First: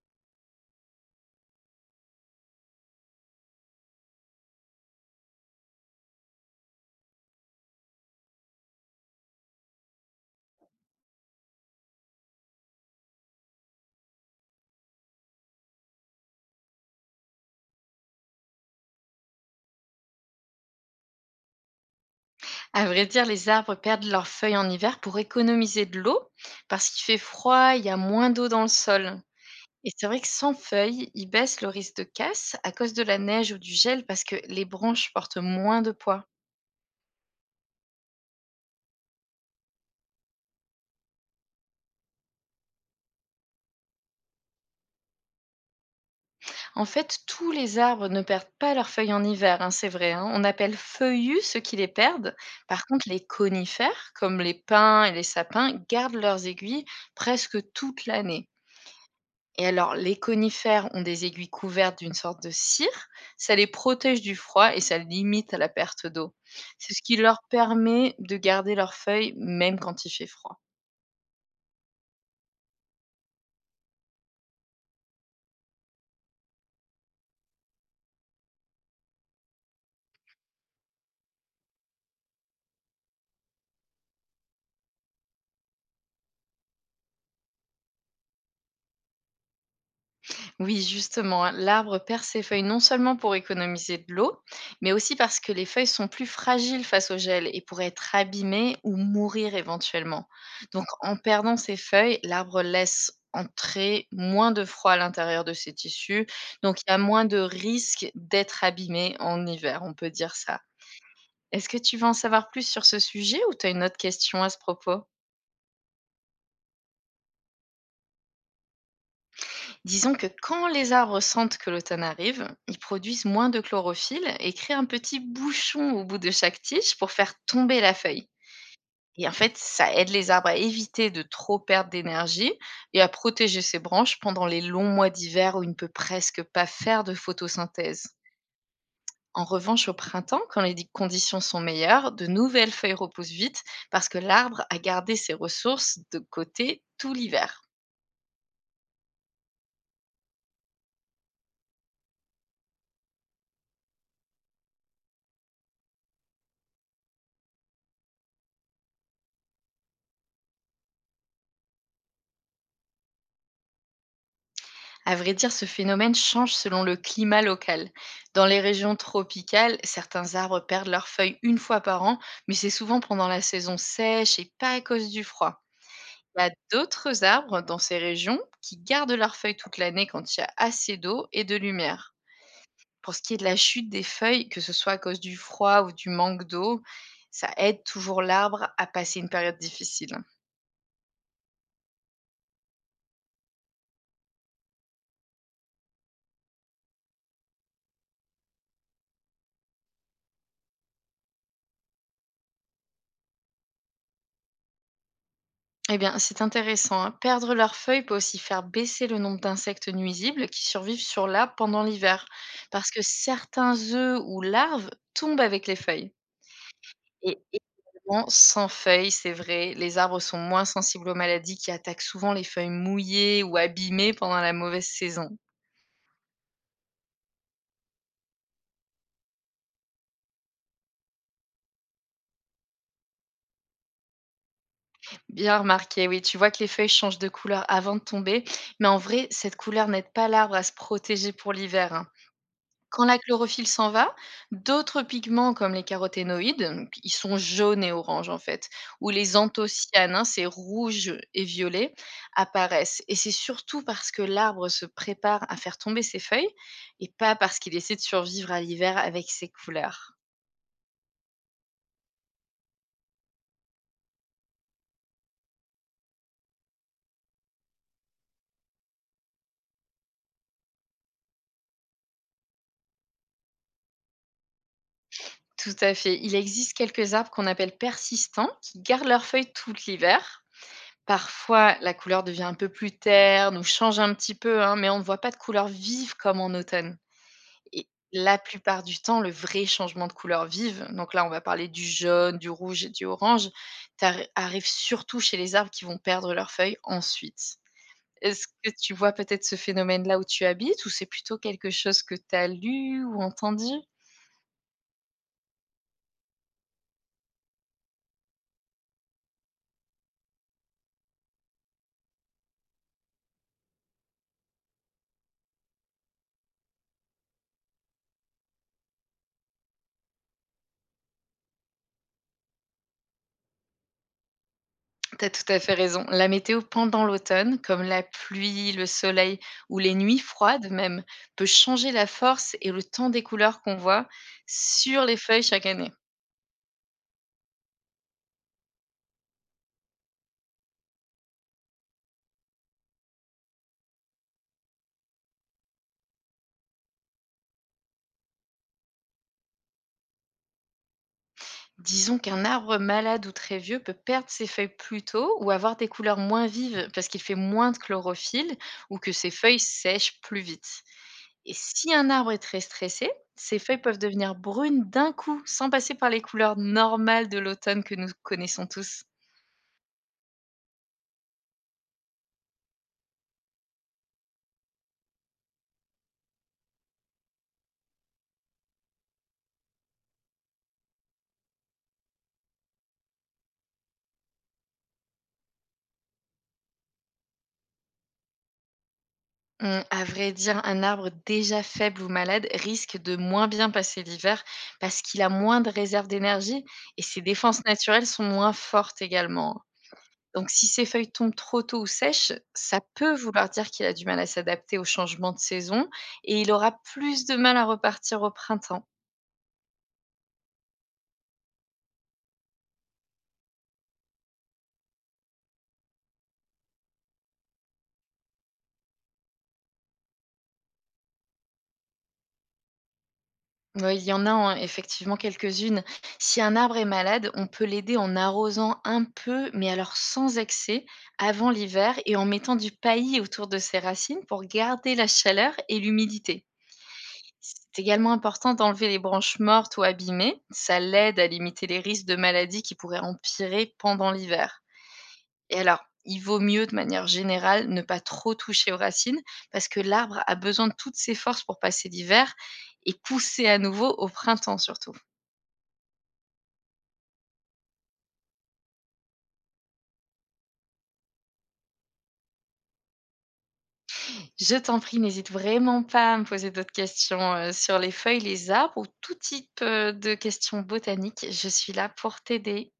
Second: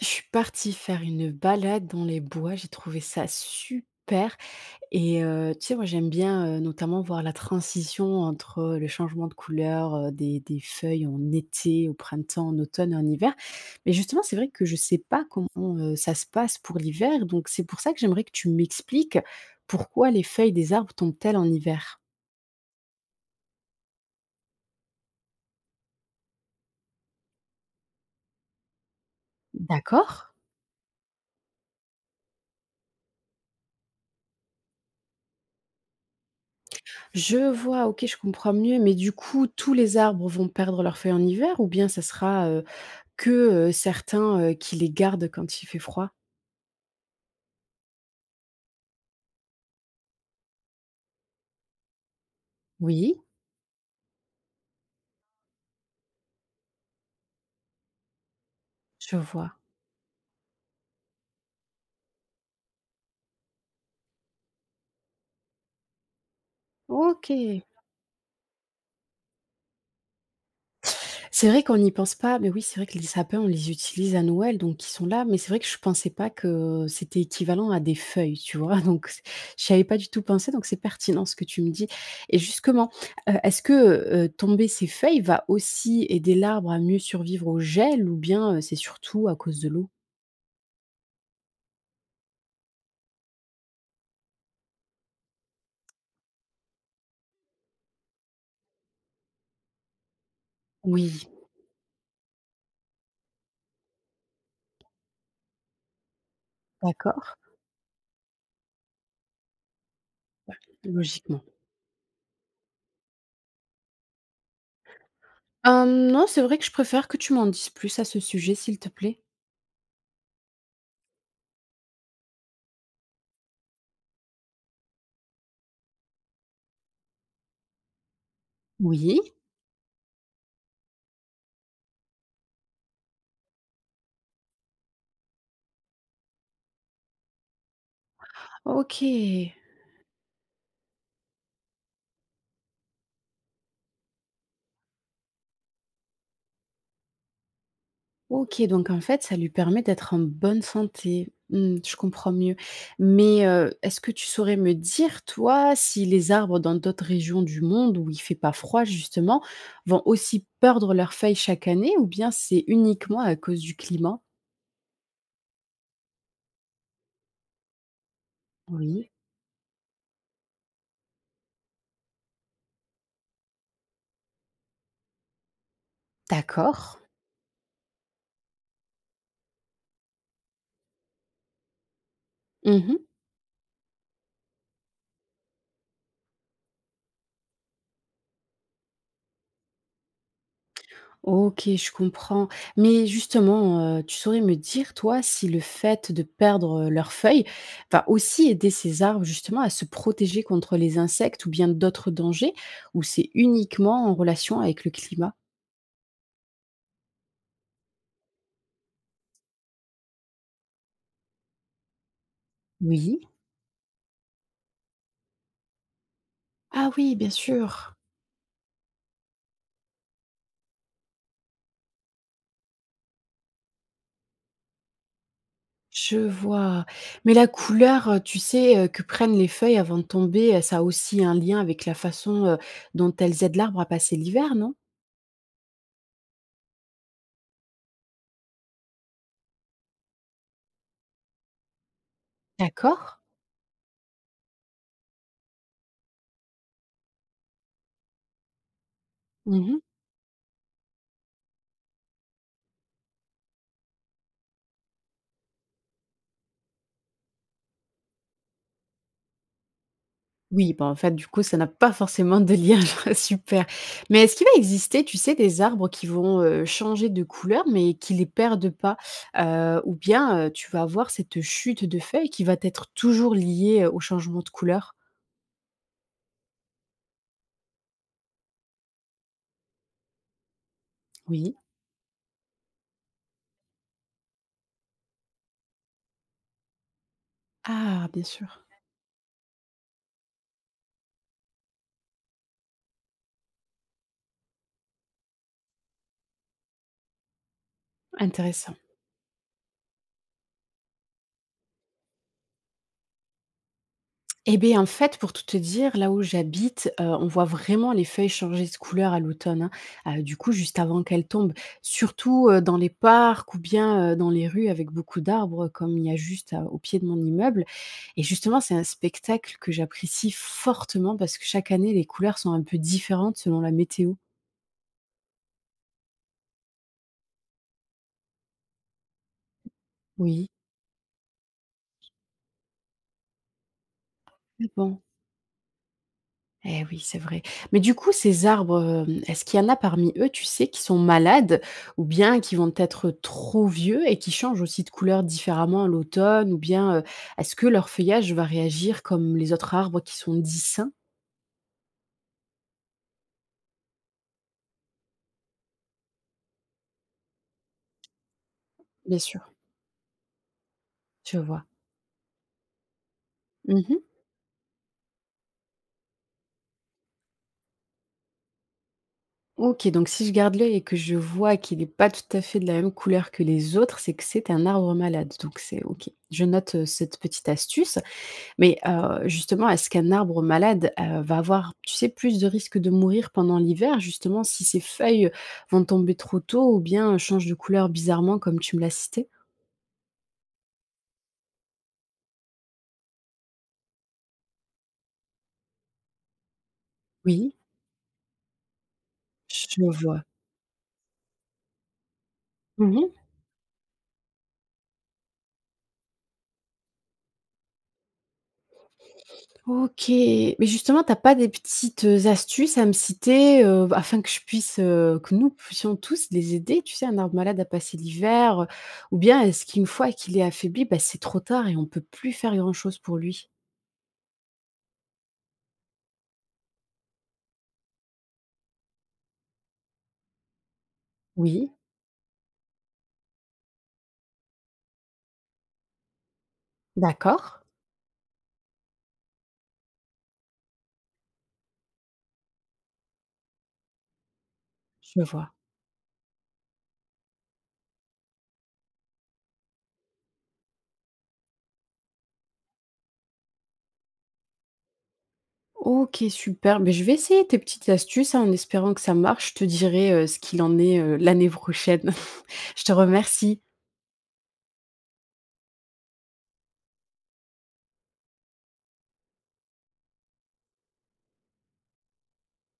Je suis partie faire une balade dans les bois, j'ai trouvé ça super et tu sais, moi, j'aime bien, notamment voir la transition entre, le changement de couleur, des feuilles en été, au printemps, en automne et en hiver. Mais justement, c'est vrai que je sais pas comment, ça se passe pour l'hiver, donc c'est pour ça que j'aimerais que tu m'expliques pourquoi les feuilles des arbres tombent-elles en hiver? À vrai dire, les arbres perdent leurs feuilles en hiver pour économiser de l'eau, parce qu'il fait froid, il y a moins d'eau dans le sol. Et c'est vrai que D'accord. sans feuilles, ils baissent le risque de casse à cause de la neige ou du gel, parce que les branches portent moins de poids. Je vois, OK, je comprends mieux, mais du coup, tous les arbres vont perdre leurs feuilles en hiver ou bien ça sera, que, certains, qui les gardent quand il fait froid? En fait, tous les arbres ne perdent pas leurs feuilles en hiver, hein, c'est vrai. Hein. On appelle feuillus ceux qui les perdent. Par contre, Oui. les conifères, comme les pins et les sapins, gardent leurs aiguilles presque toute l'année. Je vois. Et alors, les conifères ont des aiguilles couvertes d'une sorte de cire. Ça les protège du froid et ça limite la perte d'eau. C'est ce qui leur OK. permet de garder leurs feuilles même quand il fait froid. C'est vrai qu'on n'y pense pas, mais oui, c'est vrai que les sapins, on les utilise à Noël, donc ils sont là, mais c'est vrai que je pensais pas que c'était équivalent à des feuilles, tu vois? Donc c J'y avais pas du tout pensé, donc c'est pertinent ce que tu me dis et justement, heu, est-ce que, tomber ces feuilles va aussi aider l'arbre à mieux survivre au gel ou bien, c'est surtout à cause de l'eau? Oui, justement, hein, l'arbre perd ses feuilles non seulement pour économiser de l'eau, mais aussi parce que les feuilles sont plus fragiles face au gel et pourraient être abîmées ou mourir éventuellement. Donc, en Oui, perdant ses feuilles, l'arbre laisse entrer moins de froid à l'intérieur de ses tissus, donc il y a moins d'accord. de risque d'être abîmé en hiver, on peut dire ça. Logiquement. Est-ce que tu veux en savoir plus sur ce sujet ou tu as une autre question à ce propos? Non, c'est vrai que je préfère que tu m'en dises plus à ce sujet, s'il te plaît. Disons que quand les arbres sentent que l'automne arrive, ils produisent moins de chlorophylle et créent un petit bouchon au bout de chaque tige pour faire tomber la feuille. Oui. Et en fait, ça aide les arbres à éviter de trop perdre d'énergie et à protéger ses branches pendant les longs mois d'hiver où il ne peut presque pas faire de photosynthèse. En OK. revanche, au printemps, quand les conditions sont meilleures, de nouvelles feuilles repoussent vite parce que l'arbre a gardé ses ressources de côté tout l'hiver. OK, donc en fait, ça lui permet d'être en bonne santé. Mmh, je comprends mieux. Mais, est-ce que tu saurais me dire, toi, si les arbres dans d'autres régions du monde où il fait pas froid justement, vont aussi perdre leurs feuilles chaque année ou bien c'est uniquement à cause du climat? À vrai dire, ce phénomène change selon le climat local. Dans les régions Oui. tropicales, certains arbres perdent leurs feuilles une fois par an, mais c'est souvent pendant la saison sèche et pas à cause du froid. Il y a D'accord. d'autres arbres dans ces régions qui gardent leurs feuilles toute l'année quand il y a assez d'eau et de lumière. Mmh. Pour ce qui est de la chute des feuilles, que ce soit à cause du froid ou du manque d'eau, ça aide toujours l'arbre à passer une période difficile. OK, je comprends. Mais justement, tu saurais me dire, toi, si le fait de perdre, leurs feuilles va aussi aider ces arbres justement à se protéger contre les insectes ou bien d'autres dangers? Ou c'est uniquement en relation avec le climat? Eh bien, c'est intéressant. Hein. Perdre leurs feuilles peut aussi faire baisser le nombre d'insectes nuisibles qui survivent sur l'arbre pendant l'hiver, parce que Oui. certains œufs ou larves tombent avec les feuilles. Ah oui, bien Et sûr, évidemment, sans feuilles, c'est vrai, les arbres sont moins sensibles aux maladies qui attaquent souvent les feuilles mouillées ou abîmées pendant la mauvaise saison. je vois. Mais la couleur, tu sais, que prennent les feuilles avant de tomber, ça a aussi un lien avec la façon, dont elles aident l'arbre à passer l'hiver, non? Bien remarqué, oui, tu vois que les feuilles changent de couleur avant de tomber, mais en vrai, cette couleur n'aide pas l'arbre à se protéger pour l'hiver. Hein. D'accord. Quand la chlorophylle s'en va, d'autres pigments comme les caroténoïdes, donc ils sont jaunes et oranges en fait, ou les Mmh. anthocyanes, hein, c'est rouge et violet, apparaissent. Et c'est surtout parce que l'arbre se prépare à faire tomber ses feuilles et pas parce qu'il essaie de survivre à l'hiver avec ses couleurs. Oui, bah, en fait, du coup, ça n'a pas forcément de lien, genre, super. Mais est-ce qu'il va exister, tu sais, des arbres qui vont, changer de couleur, mais qui les perdent pas? Ou bien, tu vas avoir cette chute de feuilles qui va être toujours liée, au changement de couleur? Tout à fait. Il existe quelques arbres qu'on appelle persistants, qui gardent leurs feuilles tout l'hiver. Oui. Parfois, la couleur devient un peu plus terne ou change un petit peu, hein, mais on ne voit pas de couleur vive comme en automne. Et Ah, bien la sûr, plupart du temps, le vrai changement de couleur vive, donc là, on va parler du jaune, du rouge et du orange, t'arri arrive surtout chez les arbres qui vont perdre leurs feuilles ensuite. Est-ce que intéressant. tu vois peut-être ce phénomène là où tu habites ou c'est plutôt quelque chose que tu as lu ou entendu? Eh beh, en fait, pour tout te dire, là où j'habite, on voit vraiment les feuilles changer de couleur à l'automne, hein, du coup, juste avant qu'elles tombent. Surtout, dans les parcs ou bien, dans les rues avec beaucoup d'arbres, comme il y a juste à au pied de mon immeuble et justement, c'est un spectacle que j'apprécie fortement parce que chaque année, les couleurs sont un peu différentes selon la météo. T'as tout à fait raison. La météo pendant l'automne, comme la pluie, le soleil ou les nuits Oui. froides même, peut changer la force et le temps des couleurs qu'on voit Bon. sur les feuilles chaque année. Eh oui, c'est vrai. Mais du coup, ces arbres, est-ce qu'il y en a parmi eux, tu sais, qui sont malades ou bien qui vont être trop vieux et qui changent aussi de couleur différemment à l'automne? Ou bien, est-ce que leur feuillage va réagir comme les autres arbres qui sont dits sains? Disons qu'un arbre malade ou très vieux peut perdre ses feuilles plus tôt ou avoir des couleurs moins vives parce qu'il fait moins de chlorophylle ou que Bien ses sûr. feuilles sèchent plus vite. Je Et vois. si un arbre est très stressé, ses feuilles Mmh. peuvent devenir brunes d'un coup sans passer par les couleurs normales de l'automne que nous connaissons tous. OK, donc si je garde l'œil et que je vois qu'il est pas tout à fait de la même couleur que les autres, c'est que c'est un arbre malade. Donc c'est OK. Je note, cette petite astuce. Mais justement, est-ce qu'un arbre malade, va avoir, tu sais, plus de risques de mourir pendant l'hiver, justement, si ses feuilles vont tomber trop tôt ou bien changent de couleur bizarrement comme tu me l'as cité? À vrai dire, un arbre déjà faible ou malade risque de moins bien passer l'hiver parce qu'il a moins de réserves d'énergie et ses Oui, défenses naturelles sont moins fortes également. Hein. je vois. Donc si ses feuilles tombent trop tôt ou sèches, ça Mmh. peut vouloir dire qu'il a du mal à s'adapter au changement de saison et il aura plus de mal à repartir au printemps. OK. Mais justement, t'as pas des petites, astuces à me citer, afin que je puisse, que nous puissions tous les aider, tu sais, un arbre malade à passer l'hiver, ou bien est-ce qu'une fois qu'il est affaibli, bah, c'est trop tard et on peut plus faire grand-chose pour lui? Ouais, il y en a hein, effectivement quelques-unes. Si un arbre est malade, on peut l'aider en arrosant un peu, mais alors sans excès, avant Oui, l'hiver et en mettant du paillis autour de ses racines pour garder la chaleur et l'humidité. d'accord, C'est également important d'enlever les branches mortes ou abîmées. Ça l'aide à limiter les risques de maladies qui pourraient empirer pendant l'hiver. je vois. Et alors, il vaut mieux de manière générale ne pas trop toucher aux racines parce que l'arbre a besoin de toutes ses forces pour passer l'hiver et pousser à nouveau au printemps surtout. OK, super. Beh, je vais essayer tes petites astuces, hein, en espérant que ça marche. Je te dirai, ce qu'il en est, l'année prochaine. Je te remercie. Je t'en prie, n'hésite vraiment pas à me poser d'autres questions sur les feuilles, les arbres ou tout type de questions botaniques. Je suis là pour t'aider.